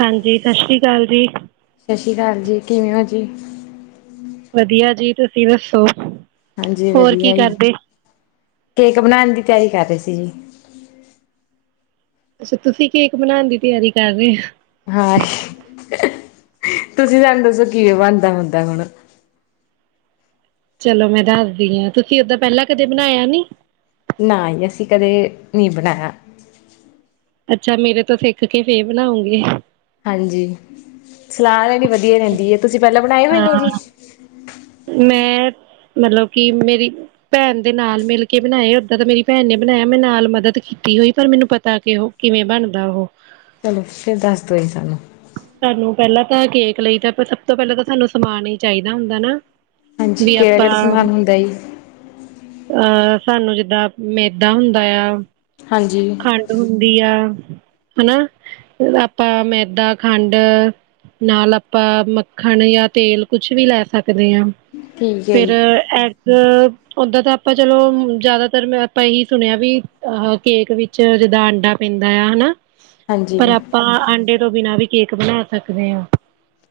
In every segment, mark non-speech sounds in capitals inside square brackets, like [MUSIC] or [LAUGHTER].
ਹਾਂਜੀ ਸਤਿ ਸ੍ਰੀ ਅਕਾਲ ਜੀ। ਕਾਲ ਜੀ ਕਿਵੇਂ ਓ ਜੀ? ਵਧੀਆ ਜੀ ਤੁਸੀਂ ਦੱਸੋ? ਹਾਂਜੀ ਹੋਰ ਕੀ ਵਧੀਆ ਜੀ। ਕਰਦੇ ਕੇਕ ਬਣਾਉਣ ਦੀ ਤਿਆਰੀ ਕਰ ਰਹੇ ਸੀ ਜੀ। ਅੱਛਾ, ਤੁਸੀਂ ਕੇਕ ਬਣਾਉਣ ਦੀ ਤਿਆਰੀ ਕਰ ਰਹੇ ਔ। ਹਾਂ, ਤੁਸੀਂ ਸਾਨੂੰ ਦੱਸੋ ਕਿ ਬਣਦਾ ਹੁੰਦਾ ਹੁਣ। ਚਲੋ ਮੈਂ ਦੱਸਦੀ ਹਾਂ ਤੁਸੀਂ ਓਦਾਂ ਪਹਿਲਾਂ ਕਦੇ ਬਣਾਇਆ ਨੀ? ਨਾ ਅਸੀਂ ਕਦੇ ਨੀ ਬਣਾਇਆ। ਅੱਛਾ, ਮੇਰੇ ਤੋਂ ਸਿੱਖ ਕੇ ਫੇਰ ਬਣਾਉਗੇ। ਹਾਂਜੀ, ਸਲਾਹ ਲੈਕੇ ਵਧੀਆ ਰਹਿੰਦੀ ਹੈ। ਤੁਸੀਂ ਪਹਿਲਾਂ ਬਣਾਏ ਹੋਏ ਨੇ ਹਾਂ ਜੀ। ਮੈਂ ਮਤਲਬ ਕਿ ਮੇਰੀ ਭੈਣ ਦੇ ਨਾਲ ਮਿਲ ਕੇ ਬਣਾਏ। ਓਦਾਂ ਤਾਂ ਮੇਰੀ ਭੈਣ ਨੇ ਬਣਾਇਆ। ਮੈਂ ਨਾਲ ਮਦਦ ਕੀਤੀ ਹੋਈ। ਪਰ ਮੈਨੂੰ ਪਤਾ ਕਿ ਉਹ ਕਿਵੇਂ ਬਣਦਾ ਉਹ। ਚਲੋ ਫਿਰ ਦੱਸਦੋ ਏ ਸਾਨੂੰ। ਸਾਨੂੰ ਪਹਿਲਾਂ ਤਾਂ ਕੇਕ ਲਈ ਤਾਂ ਸਭ ਤੋਂ ਪਹਿਲਾਂ ਤਾਂ ਸਾਨੂੰ ਸਮਾਨ ਹੀ ਚਾਹੀਦਾ ਹੁੰਦਾ ਨਾ। ਹਾਂਜੀ, ਵੀ ਕਿਹੜਾ ਕਿਹੜਾ ਆਪਾਂ ਸਮਾਨ ਹੁੰਦਾ ਜੀ। ਅਹ ਸਾਨੂੰ ਜਿੱਦਾਂ ਮੇਦਾ ਹੁੰਦਾ ਆ। ਹਾਂਜੀ ਖੰਡ ਹੁੰਦੀ ਆ। ਹਨਾ। ਆਪਾਂ ਮੈਦਾ ਖੰਡ ਨਾਲ ਆਪਾਂ ਮੱਖਣ ਜਾਂ ਤੇਲ ਕੁਛ ਵੀ ਲੈ ਸਕਦੇ ਹਾਂ। ਠੀਕ ਹੈ ਫੇਰ ਜੀ ਇੱਕ ਉਦਾਂ ਤਾਂ ਆਪਾਂ ਚਲੋ ਜਿਆਦਾਤਰ ਮੈਂ ਆਪਾਂ ਇਹੀ ਸੁਣਿਆ ਵੀ ਅ ਕੇਕ ਵਿੱਚ ਜਿੱਦਾਂ ਅੰਡਾ ਪੈਂਦਾ ਆ, ਹਨਾ। ਹਾਂਜੀ ਪਰ ਆਪਾਂ ਆਂਡੇ ਤੋਂ ਬਿਨਾਂ ਵੀ ਕੇਕ ਬਣਾ ਸਕਦੇ ਹਾਂ।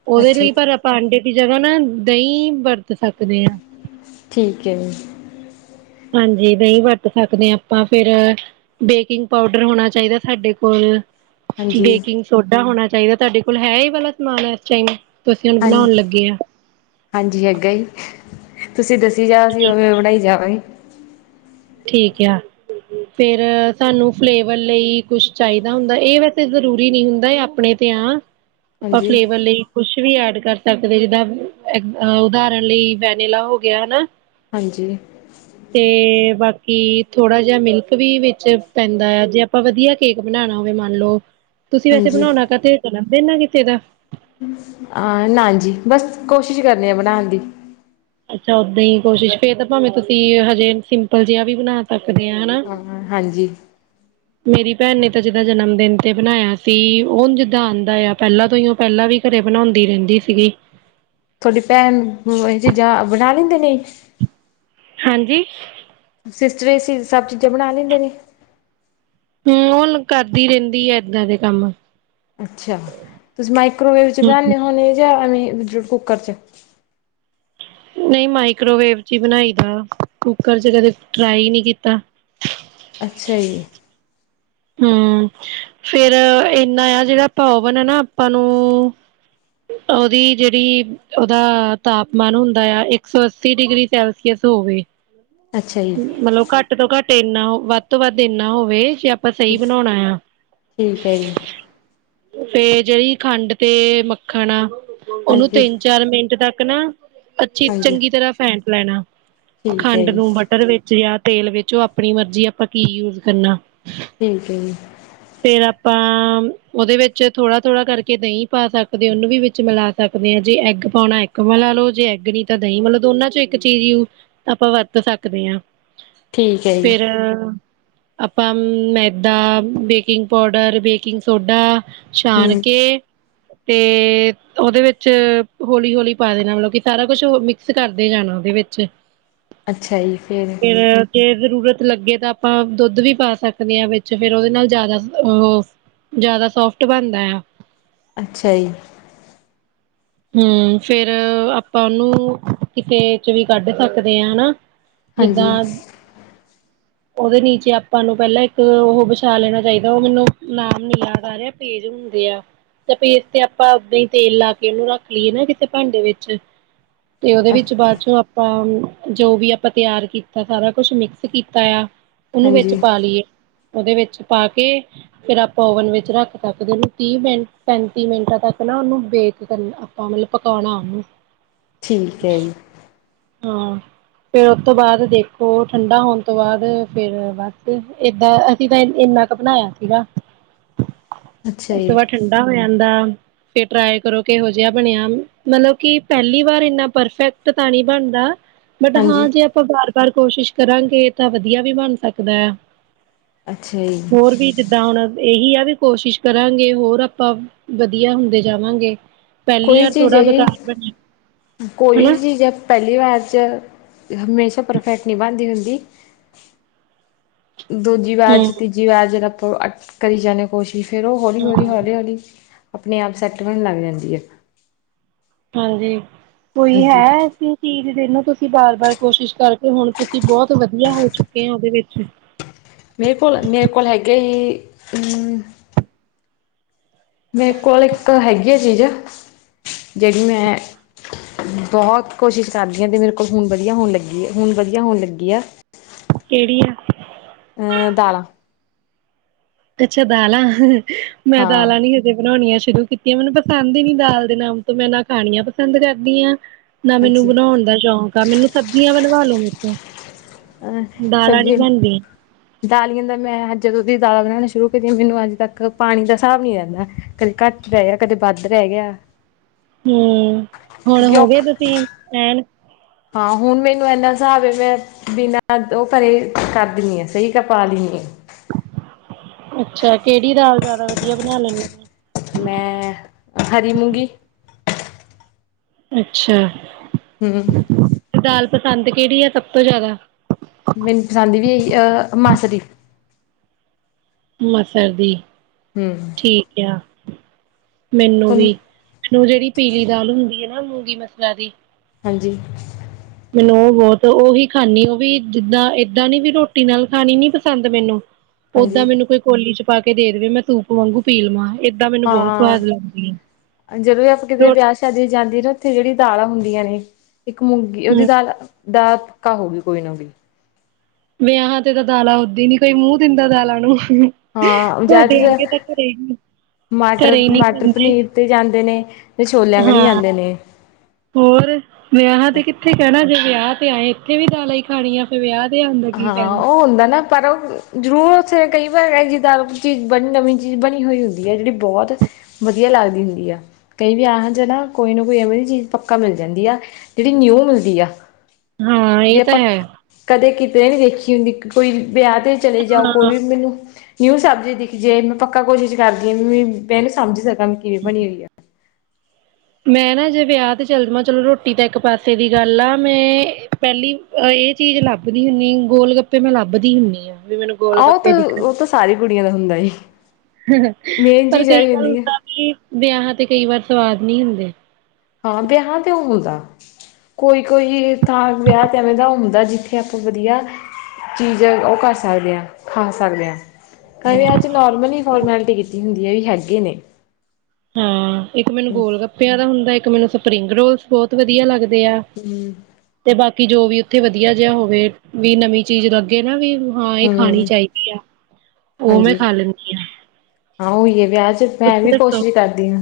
ਉਹਦੇ ਅੱਛਾ ਲਈ ਪਰ ਆਪਾਂ ਆਂਡੇ ਜਗ੍ਹਾ ਨਾ ਦਹੀਂ ਵਰਤ ਸਕਦੇ ਆਂ। ਠੀਕ ਹੈ ਜੀ। ਹਾਂਜੀ। ਦਹੀਂ ਵਰਤ ਸਕਦੇ ਆ। ਆਪਾਂ ਫਿਰ ਬੇਕਿੰਗ ਪਾਊਡਰ ਹੋਣਾ ਚਾਹੀਦਾ ਸਾਡੇ ਕੋਲ। ਹਾਂਜੀ ਬੇਕਿੰਗ ਸੋਡਾ ਹੋਣਾ ਚਾਹੀਦਾ। ਤੁਹਾਡੇ ਕੋਲ ਹੈ ਏ ਵਾਲਾ ਸਮਾਨ ਹੈ ਇਸ ਟਾਈਮ। ਅਸੀਂ ਉਹਨੂੰ ਹਾਂ ਬਣਾਉਣ ਲੱਗੇ ਹਾਂ। ਹਾਂਜੀ ਹੈਗਾ ਜੀ ਤੁਸੀਂ ਦੱਸੀ ਜਾਸੀ ਉਵੇਂ ਉਵੇਂ ਬਣਾਈ ਜਾਵਾਂਗੇ। ਠੀਕ ਆ। ਫੇਰ ਸਾਨੂੰ ਫਲੇਵਰ ਲਈ ਕੁਛ ਚਾਹੀਦਾ ਹੁੰਦਾ। ਇਹ ਵੈਸੇ ਜ਼ਰੂਰੀ ਨਹੀਂ ਹੁੰਦਾ ਆਪਣੇ ਤੇ ਆ। ਆਪਾਂ ਹਾਂਜੀ ਫਲੇਵਰ ਲਈ ਕੁਛ ਵੀ ਐਡ ਕਰ ਸਕਦੇ ਜਿੱਦਾਂ ਉਦਾਹਰਣ ਲਈ ਵੈਨਲਾ ਹੋ ਗਿਆ ਹਨਾ। ਹਾਂਜੀ ਤੇ ਬਾਕੀ ਕਿ ਥੋੜਾ ਜਿਹਾ ਮਿਲਕ ਵੀ ਵਿੱਚ ਪੈਂਦਾ ਆ। ਜੇ ਆਪਾਂ ਵਧੀਆ ਕੇਕ ਬਣਾਉਣਾ ਹੋਵੇ ਮੰਨ ਲਓ। ਤੁਸੀਂ ਵੈਸੇ ਹਾਂਜੀ ਬਣਾਉਣਾ ਕਰਤੇ ਜਨਮਦਿਨ [INAUDIBLE] ਕਿਦਾ? ਹਾਂ, ਨਾਜੀ ਬਸ ਕੋਸ਼ਿਸ਼ ਕਰਨੀੇ ਆ ਬਣਾਣ ਦੀ। ਅੱਛਾ, ਓਦਾਂ ਹੀ ਕੋਸ਼ਿਸ਼ ਫੇ ਤਾਂ ਭਾਵੇਂ ਤੁਸੀਂ ਹਜੇ ਸਿੰਪਲ ਜਿਹਾ ਵੀ ਬਣਾ ਸਕ ਦੇ ਨਾ। ਹਾਂ ਹਾਂਜੀ ਮੇਰੀ ਭੈਣ ਨੇ ਤਾਂ ਜਿਦਾਂ ਜਨਮ ਦਿਨ ਤੇ ਬਣਾਇਆ ਸੀ ਉਹਨੂੰ ਜਿੱਦਾਂ ਆਉਂਦਾ ਆ ਪਹਿਲਾਂ ਤੋਂ ਹੀ ਉਹ ਪਹਿਲਾਂ ਵੀ ਘਰੇ ਬਣਾਉਂਦੀ ਰਹਿੰਦੀ ਸੀਗੀ। ਤੁਹਾਡੀ ਭੈਣ ਇਹ ਚੀਜ਼ਾਂ ਬਣਾ ਲੈਂਦੇ ਨੇ ਹਾਂਜੀ। ਸਿਸਟਰ ਸੀ ਸਭ ਚੀਜ਼ਾਂ ਬਣਾ ਲੈਂਦੇ ਨੇ। ਹੂੰ ਉਹਣ ਕਰਦੀ ਰਹਿੰਦੀ ਹੈ ਏਦਾਂ ਦੇ ਕੰਮ ਅੱਛਾ ਤੁਸੀ ਮਾਈਕ੍ਰੋਵੇਵ ਚ ਹਮ ਬਣਾਣੇ ਹੋਣੇ ਜਾਂਵੇਂ ਮਤਲਬ ਕੁੱਕਰ ਚ ਨਹੀਂ ਮਾਈਕ੍ਰੋਵੇਵ ਚ ਹੀ ਬਣਾਈ ਦਾ ਕੁੱਕਰ ਚ ਕਦੇ ਟਰਾਈ ਨਹੀਂ ਕੀਤਾ। ਅੱਛਾ ਜੀ। ਹੂੰ ਫੇਰ ਇਨਾ ਆ ਜਿਹੜਾ ਭਵਨ ਆ ਨਾ ਆਪਾਂ ਨੂੰ ਉਹਦੀ ਜਿਹੜੀ ਓਦਾ ਤਾਪਮਾਨ ਹੁੰਦਾ ਆ ਇੱਕ ਸੌ ਅੱਸੀ ਡਿਗਰੀ ਸੈਲਸੀਅਸ ਹੋਵੇ। ਅੱਛਾ ਜੀ ਮਤਲਬ ਘੱਟ ਤੋਂ ਘੱਟ ਇੰਨਾ ਵੱਧ ਤੋਂ ਵੱਧ ਇੰਨਾ ਹੋਵੇ ਆਪਾਂ ਸਹੀ ਬਣਾਉਣਾ ਆ। ਠੀਕ ਹੈ ਜੀ ਫੇਰ ਜਿਹੜੀ ਖੰਡ ਤੇ ਮੱਖਣ ਆ ਉਹਨੂੰ ਹਾਂਜੀ ਤਿੰਨ ਚਾਰ ਮਿੰਟ ਤੱਕ ਕਾ ਣਾ ਅੱਛੀ ਹਾਂਜੀ ਚੰਗੀ ਤਰ੍ਹਾਂ ਫੈਟਣਾ ਲੈਣਾ ਠੀਕ ਹੈ ਖੰਡ ਜੀ। ਨੂੰ ਬਟਰ ਵਿੱਚ ਜਾਂ ਤੇਲ ਵਿੱਚੋ ਆਪਣੀ ਮਰਜ਼ੀ ਆਪਾਂ ਕੀ ਯੂਜ ਕਰਨਾ। ਠੀਕ ਹੈ ਜੀ। ਫੇਰ ਆਪਾਂ ਉਹਦੇ ਵਿੱਚ ਥੋੜਾ ਥੋੜ੍ਹਾ ਕਰਕੇ ਦਹੀਂ ਪਾ ਸਕਦੇ ਉਹਨੂੰ ਵੀ ਵਿੱਚ ਮਿਲਾ ਸਕਦੇ ਹਾਂ ਜੇ ਐੱਗ ਪਾਉਣਾ ਇੱਕ ਮਿਲਾ ਲਓ ਜੇ ਐੱਗ ਨੀ ਤਾਂ ਦਹੀਂ ਮਤਲਓ ਦੋਨਾਂ ਚ ਇੱਕ ਚੀਜ਼ ਆਪਾਂ ਵਰਤ ਸਕਦੇ ਤੱਕਦੇ ਹਾਂ ਠੀਕ ਹੈ ਜੀ ਫੇਰ ਆਪਾਂ ਮੈਦਾ, ਬੇਕਿੰਗ ਪਾਊਡਰ, ਬੇਕਿੰਗ ਸੋਡਾ ਛਾਣ ਹਮ ਕੇ ਤੇ ਉਹਦੇ ਵਿੱਚ ਹੌਲੀ ਹੌਲੀ ਪਾ ਦੇਣਾ ਮਤਲਬ ਕਿ ਸਾਰਾ ਕੁਛ ਮਿਕਸ ਕਰਦੇ ਜਾਣਾ ਉਹਦੇ ਵਿੱਚ ਅੱਛਾ ਜੀ ਫਿਰ ਜੇ ਜ਼ਰੂਰਤ ਲੱਗੇ ਤਾਂ ਆਪਾਂ ਦੁੱਧ ਵੀ ਪਾ ਸਕਦੇ ਹਾਂ ਵਿੱਚ ਫੇਰ ਉਹਦੇ ਨਾਲ ਜ਼ਿਆਦਾ ਉਹ ਜ਼ਿਆਦਾ ਸੋਫਟ ਬਣਦਾ ਆ। ਅੱਛਾ ਜੀ। ਹੂੰ ਫੇਰ ਆਪਾਂ ਉਹਨੂੰ ਕਿਸੇ 'ਚ ਵੀ ਕੱਢ ਸਕਦੇ ਹਾਂ ਹਨਾ। ਹਾਂਜੀ ਜਿਦਾਂ ਉਹਦੇ ਨੀਚੇ ਆਪਾਂ ਨੂੰ ਪਹਿਲਾਂ ਇੱਕ ਉਹ ਵਿਛਾ ਲੈਣਾ ਚਾਹੀਦਾ ਉਹ ਮੈਨੂੰ ਨਾਮ ਨੀ ਯਾਦ ਆ ਰਿਹਾ ਪੇਜ ਹੁੰਦੇ ਆ ਤੇ ਪੇਜ ਤੇ ਆਪਾਂ ਉਦਾਂ ਹੀ ਤੇਲ ਲਾ ਕੇ ਉਹਨੂੰ ਰੱਖ- ਖੀਰ ਨਾ ਕਿਸੇ ਭਾਂਡੇ ਵਿੱਚ ਤੇ ਉਹਦੇ ਵਿੱਚ ਬਾਅਦ ਚੋਂ ਆਪਾਂ ਜੋ ਵੀ ਆਪਾਂ ਤਿਆਰ ਕੀਤਾ ਸਾਰਾ ਕੁਛ ਮਿਕਸ ਕੀਤਾ ਆ। ਉਹਨੂੰ ਵਿੱਚ ਹਾਂਜੀ ਪਾ ਲਈਏ। ਉਹਦੇ ਵਿੱਚ ਪਾ ਕੇ ਫੇਰ ਆਪਾਂ ਓਵਨ ਵਿੱਚ ਰੱਖ ਸਕਦੇ ਉਹਨੂੰ ਤੀਹ ਮਿੰਟ ਪੈਂਤੀ ਮਿੰਟਾਂ ਤੱਕ ਨਾ ਉਹਨੂੰ ਬੇਕ ਕਰਨ, ਆਪ ਮਤਲਬ ਪਕਾਣਾ ਉਹਨੂੰ ਠੀਕ ਹੈ ਜੀ, ਹਾਂ ਫੇਰ ਉਹ ਤੋ ਬਾਅਦ ਦੇਖੋ ਠੰਢਾ ਹੋਣ ਤੋਂ ਬਾਅਦ ਫੇਰ ਬਸ ਏਦਾਂ ਅਸੀਂ ਤਾਂ ਇੰਨਾ ਕੁ ਬਣਾਇਆ ਸੀਗਾ। ਅੱਛਾ ਉਸ ਜੀ ਤੋਂ ਬਾਅਦ ਠੰਡਾ ਹੋ ਜਾਂਦਾ। ਫੇਰ ਟਰਾਏ ਕਰੋ ਕਿਹੋ ਜਿ ਬਣਿਆ ਮਤਲਬ ਕਿ ਪਹਿਲੀ ਵਾਰ ਇੰਨਾ ਪਰਫੈਕਟ ਤਾਂ ਨੀ ਬਣਦਾ। ਬਟ ਹਾਂ ਹਾਂਜੀ ਜੇ ਆਪਾਂ ਬ ਪਰ ਕੋਸ਼ਿਸ਼ ਕਰਾਂਗੇ ਤਾਂ ਵਧੀਆ ਵੀ ਬਣ ਸਕਦਾ ਆ। ਅੱਛਾ ਜੀ ਹੋਰ ਵੀ ਜਿੱਦਾਂ ਹੁਣ ਇਹੀ ਆ। ਵੀ ਕੋਸ਼ਿਸ਼ ਕਰਾਂਗੇ ਹੋਰ ਆਪਾਂ ਵਧੀਆ ਹੁੰਦੇ ਜਾਵਾਂਗੇ। ਪਹਿਲੀ ਕੋਈ ਵਾਰ ਚੀਜ਼ ਥੋੜਾ ਹੈ ਜੀ ਬੇਕਾਰ ਬਣਿਆ ਕੋਈ ਹਨਾ ਵੀ ਚੀਜ਼ ਹੈ ਪਹਿਲੀ ਵਾਰ ਚ, ਹਮੇਸ਼ਾ ਪਰਫੈਕਟ ਨੀ ਬਣਦੀ ਹੁੰਦੀ। ਦੂਜੀ ਬਾਰ ਹਮ ਤੀਜੀ ਬਾਰ, ਅਟ ਕਰੀ ਜਾਣੇ ਕੋਸ਼ਿਸ਼, ਫੇਰ ਉਹ ਹਾਂ ਹੌਲੀ-ਹੌਲੀ-ਹੌਲੀ-ਹੌਲੀ, ਆਪਣੇ ਆਪ ਸੈੱਟ ਬਣਨ ਲੱਗ ਜਾਂਦੀ ਆ। ਹਾਂਜੀ, ਕੋਈ ਹੈ ਚੀਜ਼ ਜਿਨੂੰ, ਤੁਸੀਂ ਬਾਰ ਬਾਰ ਕੋਸ਼ਿਸ਼ ਕਰਕੇ ਹੁਣ ਤੁਸੀਂ ਬਹੁਤ ਵਧੀਆ ਹੋ ਚੁੱਕੇ ਆ ਉਹਦੇ ਵਿੱਚ ਮੇਰੇ ਕੋਲ ਮੇਰੇ ਕੋਲ ਹੈਗੇ ਜੀ ਅਮ, ਮੇਰੇ ਕੋਲ ਇੱਕ ਹੈਗੀ ਆ ਚੀਜ਼ ਜਿਹੜੀ ਮੈਂ ਬਹੁਤ ਕੋਸ਼ਿਸ਼ ਕਰਦੀ ਹਾਂ ਅਤੇ ਮੇਰੇ ਕੋਲ ਹੁਣ ਵਧੀਆ ਹੋਣ ਲੱਗੀ ਹੁਣ ਵਧੀਆ ਹੋਣ ਲੱਗੀ ਆ। ਕਿਹੜੀ ਆ, ਅਹ ਦਾਲਾਂ, ਅੱਛਾ ਦਾਲਾਂ, ਮੈਂ ਹਾਂ ਦਾਲਾਂ ਨੀ ਹਜੇ ਬਣਾਣੀਆਂ। ਸ਼ੁਰੂ ਕੀਤੀਆਂ ਮੈਨੂੰ ਪਸੰਦ ਹੀ ਨੀ ਦਾਲ ਦੇ ਨਾਮ ਤੋਂ ਮੈਂ ਨਾ ਖਾਣੀਆਂ ਪਸੰਦ ਕਰਦੀ ਆ, ਨਾ ਮੈਨੂੰ ਅੱਛਾ ਬਣਾਣ ਦਾ ਸ਼ੌਂਕ ਆ ਮੈਨੂੰ ਸਬਜ਼ੀਆਂ ਬਣਵਾ ਲਓ। ਅੱਛਾ, ਅਹ ਸਬਜ਼ੀਆਂ ਦਾਲੀਆਂ ਦਾ ਮੈਂ ਜਦੋਂ ਦੀ, ਦਾਲਾਂ ਬਣਾਣਾ ਸ਼ੁਰੂ ਕਰ ਮੈਨੂੰ ਅੱਜ ਤੱਕ ਪਾਣੀ ਦਾ ਹਿਸਾਬ ਨੀ ਰੈਦਾ ਕਦੇ ਘੱਟ ਰਹਿ ਗਿਆ ਕਦੇ ਵੱਧ ਰਹਿ ਗਿਆ। ਹੂੰ, ਹੁਣ ਕਿਉਂਕਿ ਔ ਹੋਗੇ ਤੁਸੀਂ ਐਣ ਹਾਂ ਹੁਣ ਮੈਨੂੰ ਇਨਾ ਹਿਸਾਬ ਹੈ ਮੈਂ ਬਿਨਾਂ ਉਹ ਘਰੇ ਕਰ ਦਿੰਣੀ ਆ ਸਹੀ ਕਰ ਪਾ ਲਣੀ ਆ। ਅੱਛਾ, ਕਿਹੜੀ ਦਾਲ ਜਿਆਦਾ ਵਧੀਆ ਬਣਾ ਲੈਂਨੇ ਔ। ਮੈਂ ਹਰੀ ਮੂੰਗੀ, ਅੱਛਾ, ਹੂੰ, ਗ ਪਸੰਦ ਕਿਹੜੀ ਆ ਸਭ ਤੋਂ ਜ਼ਿਆਦਾ, ਮੈਨੂੰ ਪਸੰਦ ਵੀ ਇਹੀ ਅ ਮਾਸਰੀ ਮਸਰ ਦੀ ਹੂੰ ਠੀਕ ਆ। ਮੈਨੂੰ ਵੀ, ਤੁਹਾਨੂੰ ਓ ਜਿਹੜੀ ਪੀਲੀ ਦਾਲ ਹੁੰਦੀ ਹੈ। ਮੂੰਗੀ ਮਸਰਾਂ ਦੀ ਹਾਂਜੀ। ਓ ਬਹੁਤ ਉਹੀ ਖਾਂਣੀ, ਉਹ ਵੀ ਜਿੱਦਾਂ ਏਦਾਂ ਨਈ, ਰੋਟੀ ਨਾਲ ਖਾਣੀ ਨਈ ਪਸੰਦ ਮੈਨੂੰ। ਓਦਾ, ਹਾਂਜੀ ਮੈਨੂੰ ਕੋਈ ਕੋਲੀ ਚ ਪਾ ਕੇ ਦੇਵੇ ਮੈਂ ਸੂਪ, ਵਾਂਗੂ ਪੀ ਲਵਾਂ। ਏਦਾਂ ਮੈਨੂੰ ਬਹੁਤ ਸਵਾਦ ਲੱਗਦੀ ਹੈ ਹਾਂ ਜਦੋਂ ਵੀਅਸੀਂ ਕਿਤੇ ਰੋ ਵਿਆਹ ਸ਼ਾਦੀ ਜਾਂਦੀ ਆ ਉੱਥੇ ਜਿਹੜੀ ਦਾਲਾਂ ਹੁੰਦੀ ਗਿਆਨੀ। ਇੱਕ ਮੂੰਗੀ, ਉਹਦੀ ਹਮ ਦਾਲ ਦਾ ਪੱਕਾ ਹੋਗੀ, ਕੋਈ ਨਾ ਓਵੀ। ਵਿਆਹਾਂ, ਤੇ ਤਾਂ ਦਾਲਾਂ ਹੁੰਦੀ ਨੀ, ਕੋਈ ਮੂੰਹ ਦਿੰਦਾ ਦਾਲਾਂ ਨੂੰ। ਹਾ ਜਾਇਦਾ ਸਾਡੇ ਵਰਗੇ ਜਾਇਦਾ ਤਾਂ ਘਰੇ ਹੀ ਘਰੇ ਹੀ ਨਹੀਂ ਮਟਰ ਖਾਂਦੇ ਪਨੀਰ, ਤੇ ਜਾਂਦੇ ਨੇ। ਤੇ ਛੋਲਿਆਂ ਕਣੀ ਹਾਂ, ਜਾਂਦੇ ਨੇ ਹੋਰ ਵਿਆਹਾਂ ਤੇ ਕਿੱਥੇ ਕਹਿਣਾ ਜੇ ਵਿਆਹ। ਤੇ ਆਏਂ ਇੱਥੇ ਵੀ ਦਾਲਾ, ਹੀ ਖਾਣੀ ਆ ਤੇ ਵਿਆਹ ਤੇ ਆਉਣ ਦਾ ਕੀ ਹਾਂ ਹਾਂ, ਫਾਇਦਾ ਉਹ ਹੁੰਦਾ ਨਾ ਪਰ ਉਹ ਜ਼ਰੂਰ ਕਈ ਵਾਰ ਜਿੱਦਾਂ ਚੀਜ਼ ਬਣੀ, ਨਵੀਂ ਚੀਜ਼ ਬਣੀ, ਹੋਈ ਹੁੰਦੀ ਆ, ਜਿਹੜੀ ਬਹੁਤ ਵਧੀਆ ਲੱਗਦੀ ਹੁੰਦੀ ਆ ਕਈ ਵੀ ਇਹੋ ਜਿ ਨਾ ਕੋਈ ਨਾ ਕੋਈ ਐਵੇਂ ਚੀਜ਼ ਪੱਕਾ ਮਿਲ ਜਾਂਦੀ ਆ, ਜਿਹੜੀ ਨਿਊ ਮਿਲਦੀ ਆ। ਹਾਂ ਇਹ ਦੇ ਤਾਂ ਪਕ ਹੈ ਕਦੇ ਕਿਤੇ, ਦੇ ਹੈਖੀ ਹੁੰਦੀ ਕੁਈ। ਵਿਆਹ, ਤੇ ਚਲੇ ਜਾਓ, ਕੋਈ ਹਾਂ ਵੀ ਮੈਨੂੰ ਨਿਊ ਸਬਜੀ, ਦਿਖ ਜੇ ਮੈਂ ਪੱਕਾ ਕੋਸ਼ਿਸ਼ ਕਰਦੀ ਹਾਂ। ਵੀ, ਮੈਂ ਇਹਨੂੰ ਸਮਝ ਸਕਾਂ ਕਿਵੇਂ ਬਣੀ ਹੋਈ ਆ। ਮੈਂ ਨਾ ਜੇ ਵਿਆਹ ਤੇ ਚੱਲ ਜਾਵਾਂ, ਚਲੋ ਰੋਟੀ ਤਾਂ ਇੱਕ ਪਾਸੇ ਦੀ ਗੱਲ ਆ, ਮੈਂ ਪਹਿਲੀ ਇਹ ਚੀਜ਼ ਲੱਭਦੀ ਹੁੰਦੀ ਗੋਲ ਗੱਪੇ, ਮੈਂ ਲੱਭਦੀ ਹੁੰਦੀ ਹਾਂ। ਆਹੋ, ਤਾਂ ਉਹ ਤਾਂ ਸਾਰੀ ਕੁੜ ਦੀਆਂ ਹੁੰਦਾ ਆ ਪਰ ਕਈ ਵਾਰ ਹੁੰਦਾ ਕੀ, ਏ ਵਿਆਹਾ ਤੇ ਕਈ ਵਾਰ ਸਵਾਦ। ਨਹੀਂ ਹੁੰਦੇ। ਹਾਂ ਵਿਆਹ ਤੇ ਹੁੰਦਾ ਕੋਈ--ਕੋਈ ਤਾਂ ਵਿਆਹ ਤੇ ਐਵੇਂ ਦਾ ਹੁੰਦਾ ਜਿੱਥੇ ਆਪਾਂ ਵਧੀਆ ਚੀਜਾ, ਉਹ ਕਰ ਸਕਦੇ ਹਾਂ, ਖਾ ਸਕਦੇ ਹਾਂ। ਕਈਆਂ, ਚ ਨੋਰਮਲੀ ਫੋਰਮੈਲਿਟੀ, ਕੀਤੀ ਹੁੰਦੀ। ਮੇਰੀ, ਹੈਗੀ ਨੇ ਹਾਂ, ਇੱਕ ਮੈਨੂੰ ਹਮ ਗੋਲ ਗੱਪਿਆਂ ਦਾ ਹੁੰਦਾ ਇੱਕ ਮੈਨੂੰ ਸਪਰਿੰਗ ਰੋਲਸ ਬਹੁਤ ਵਧੀਆ ਲੱਗਦੇ। ਤੇ ਆ ਤੇ ਬਾਕੀ ਜੋ ਵੀ ਤੇ ਵਧੀਆ ਜਿਹਾ ਹੋਵੇ। ਵੀ ਨਵੀਂ ਚੀਜ਼, ਲੱਗੇ ਨਾ ਵੀ। ਹਾਂ, ਇਹ ਖਾਣੀ ਹਮ ਚਾਹੀਦੀ ਆ, ਉਹ ਮੈਂ ਹਾਂਜੀ ਖਾ ਲੈਂਦੀ ਹਾਂ। ਹਾਂ ਓਈ ਏ। ਵਿਆਹ ਚ ਮੈਂ ਤੁਸੀਂ ਵੀ ਦੱਸੋ ਕੋਸ਼ਿਸ਼ ਕਰਦੀ ਹਾਂ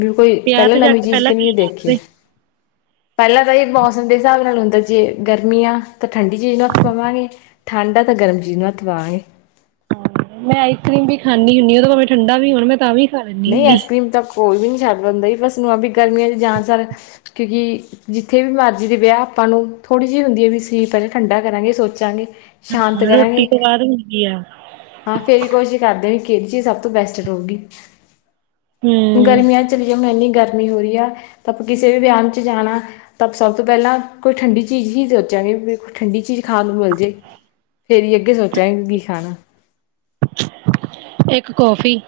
ਬੀ ਕੋਈ ਵਿਆਹ ਪਹਿਲਾਂ ਤੇ ਜਾ ਨਵੀਂ ਕੇ ਚੀਜ਼ ਪਹਿਲਾਂ ਕੀ ਕਿਨੀ ਦੇਖੀਏ। ਕਰਦੇ ਪੈਲਾਂ ਤਾਂ ਇਹ ਮੌਸਮ ਦੇ ਹਿਸਾਬ ਨਾਲ ਹੁੰਦਾ ਜੇ ਗਰਮੀ ਆ ਤਾਂ ਠੰਡੀ ਚੀਜ਼ ਨੂੰ ਹੱਥ ਪਾਵਾਂਗੇ ਠੰਡ ਆ ਤਾਂ ਗਰਮ ਚੀਜ਼ ਨੂੰ ਹੱਥ ਪਾਵਾਂਗੇ। ਮੈਂ ਆਈਸ ਕਰ੍ਰੀਮ ਵੀ ਖਾਨੀ ਹੁਨੀ ਆਂ ਭਾਵੇ ਠੰਡਾ ਵੀ ਹੋਣ ਮੈਂ ਤਾਂ ਵੀ ਖਾ ਲੈਂਦੀ ਨਈ ਹੁੰਦੀ। ਆਈਸ ਕਰ੍ਰੀਮ ਤਾਂ ਕੋਈ ਵੀ ਨੀ ਸ਼ਡ ਹੁੰਦਾ ਬਸ ਨੂੰ ਆਪ ਵੀ ਗਰਮੀਆਂ ਚ ਜਆਦਾ ਤਰ ਕਿਉਂਕਿ ਜਿੱਥੇ ਵੀ ਮਰਜ਼ੀ ਦੇ ਵਿਆਹ ਆਪਾਂ ਨੂੰ ਥੋੜ੍ਹੀ ਜਿਹੀ ਹੁੰਦੀ ਹੈ ਵੀ ਅਸੀ ਪਹਿਲਾਂ ਠੰਡਾ ਕਰਾਂਗੇ ਸੋਚਾਂਗੇ। ਹਾਂ ਸ਼ਾਂਤ ਰੋਟੀ ਕਰਾਂਗੇ ਤੋਂ ਬਾਦ ਹੁੰਦੀ ਆ। ਹਾਂ ਫੇਰ ਵੀ ਕੋਸ਼ਿਸ਼ ਕਰਦੇ ਵੀ ਕੇਹੜੀ ਚੀਜ਼ ਸਭ ਤੋਂ ਬੈਸਟ ਰਹੁਗੀ। ਹੂੰ ਗਰਮੀਆਂ ਚਲੀ ਜਾਏ ਮੈ ਏਨੀ ਗਰਮ ਮੀ ਹੋ ਰਹੀ ਆ ਤਾਂ ਆਪਾਂ ਕਿਸੇ ਵੀ ਵਿਆ ਚ ਜਾਣਾ ਤਾਂ ਸਭ ਤੋਂ ਪਹਿਲਾਂ ਕੋਈ ਠੰਡੀ ਚੀਜ਼ ਹੀ ਸੋਚਾਂਗੇ ਵੀ ਠੰਡੀ ਚੀਜ਼ ਖਾਣ ਨੂੰ ਮਿਲ ਜੇ ਫੇਰ ਹੀ ਅੱਗੇ ਸੋਚਾਂਗੇ ਕੀ ਖਾਣਾ? ਏਕ ਕੌਫੀ।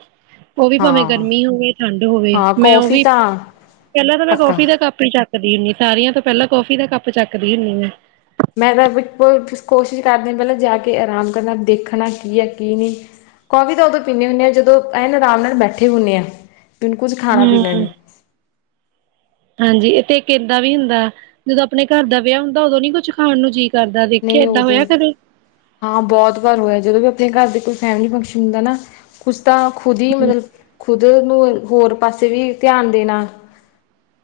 ਓ ਵੀ ਭਾਵੇਂ ਹਾਂ ਗਰਮੀ ਹੋਵੇ ਠੰਡ ਹੋਵੇ ਹਾਂ ਮੈਂ ਓ ਕੌਫੀ ਵੀ ਤਾਂ ਪਹਿਲਾਂ ਤਾਂ ਮੈਂ ਪੱਕਾ ਕੌਫੀ ਦਾ ਕੱਪ ਹੀ ਚੱਕਦੀ ਹੁੰਨੀ ਸਾਰੇਆਂ ਤੋਂ ਪਹਿਲਾਂ ਕੌਫੀ ਦਾ ਕੱਪ ਪ ਚੱਕਦੀ ਹੁੰਨੀ ਆ। ਮੈਂ ਤਾਂ ਕੋ ਕੋਸ਼ਿਸ਼ ਕਰਦੀ ਪਹਿਲਾਂ ਜਾ ਕੇ ਆਰਾਮ ਕਰਨਾ ਦੇਖਣਾ ਕੀ ਹੈ ਕੀ ਨੀ ਕੌਫੀ ਤਾਂ ਉਦੋਂ ਪੀਂਦੇ ਹੁੰਨੇ ਆ ਜਦੋਂ ਐਨ ਆਰਾਮ ਨਾਲ ਬੈਠੇ ਹੁੰਨੇ ਆਂ। ਨੂੰ ਕੁਝ ਖਾਣਾ ਪੀਣਾ ਹੂੰ ਨਈ। ਹਾਂਜੀ ਤੇ ਏਕ ਏਦਾਂ ਵੀ ਹੁੰਦਾ ਜਦੋਂ ਆਪਣੇ ਘਰ ਦਾ ਵਿਆਹ ਹੁੰਦਾ ਉਦੋਂ ਨੀ ਕੁਛ ਖਾਣ ਨੂੰ ਜੀ ਨਈ ਓਦੋਂ ਹਾਂ ਬਹੁਤ ਵਾਰ ਹੋਇਆ ਜਦੋਂ ਵੀ ਜਦ ਘਰ ਦੇ ਕੋਈ ਫੈਮਲੀ ਫੰਕਸ਼ਨ ਹੁੰਦਾ ਨਾ ਉਸ ਤਾਂ ਖੁਦ ਹੀ ਮਤਲਬ ਖੁਦ ਨੂੰ ਹੋਰ ਪਾਸੇ ਵੀ ਧਿਆਨ ਦੇਣਾ।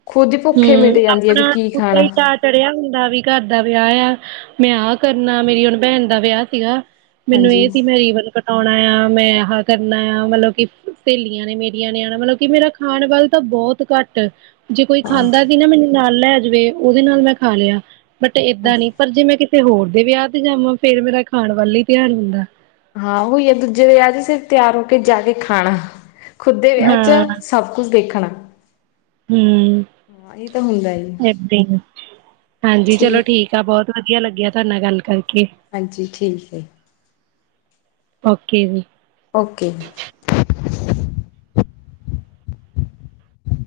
ਖੁਦ ਹੀ ਭੁੱਖੇ ਹੂੰ, ਮਿਟ ਜਾਂਦੀ ਹੈ ਵੀ ਆਪਣਾ ਕੀ ਉਤੇ ਖਾਣਾ ਈ ਚਾ ਚੜਿਆ ਹੁੰਦਾ ਵੀ ਘਰ ਦਾ ਵਿਆਹ ਆ। ਮੈਂ ਆਹ ਕਰਨਾ ਮੇਰੀ ਹੁਣ ਭੈਣ ਦਾ ਵਿਆਹ ਸੀਗਾ। ਮੈਨੂੰ ਹਾਂਜੀ ਏਹ ਸੀ ਮੈਂ ਰੀਵਨ ਕਟਾਣਾ ਆ ਮੈਂ ਅਹ ਕਰਨਾ ਆ ਮਤਲਬ ਕਿ ਸਹੇਲੀਆਂ ਨੇ ਮੇਰੀਆਂ ਨੇ ਆਣਾ ਮਤਲਬ ਕਿ ਮੇਰਾ ਖਾਣ ਵੱਲ ਤਾਂ ਬੋਤ ਘੱਟ ਹਾਂ ਖਾਂਦਾ ਵੀ ਨਾ ਮੈਨੂੰ ਨਾਲ ਲੈ ਜਵੇ ਓਦੇ ਨਾਲ ਮੈਂ ਖਾ ਲਿਆ। ਬਟ ਏਦਾਂ ਨੀ ਪਰ ਜੇ ਮੈਂ ਕਿਤੇ ਹੋਰ ਜੇ ਵਿਆਹ ਤੇ ਜਾਵਾਂ ਫੇਰ ਮੇਰਾ ਖਾਣ ਵੱਲ ਈ ਧਿਆਨ ਹੁੰਦਾ। ਹਾਂ ਓਹੀ ਆ ਦੂਜੇ ਦੇ ਵਿਆਹ ਜੇ ਸਿਰਫ ਤਿਆਰ ਹੋ ਕੇ ਜਾ ਕੇ ਖਾਣਾ। ਖੁਦ ਦੇ ਵਿਆਹ ਚ ਹਾਂ ਸਭ ਕੁਝ ਦੇਖਣਾ। ਹੂੰ ਹਾਂ ਇਹ ਤਾਂ ਹੁੰਦਾ ਹੀ ਏਦਾਂ ਈ, ਹਾਂਜੀ ਚਲੋ ਠੀਕ ਆ ਬੋਤ ਵਧੀਆ ਲੱਗਿਆ ਤਾਡੇ ਨਾਲ ਗੱਲ ਕਰ ਹਾਂਜੀ ਠੀਕ ਏ। ਓਕੇ ਜੀ। ਓਕੇ।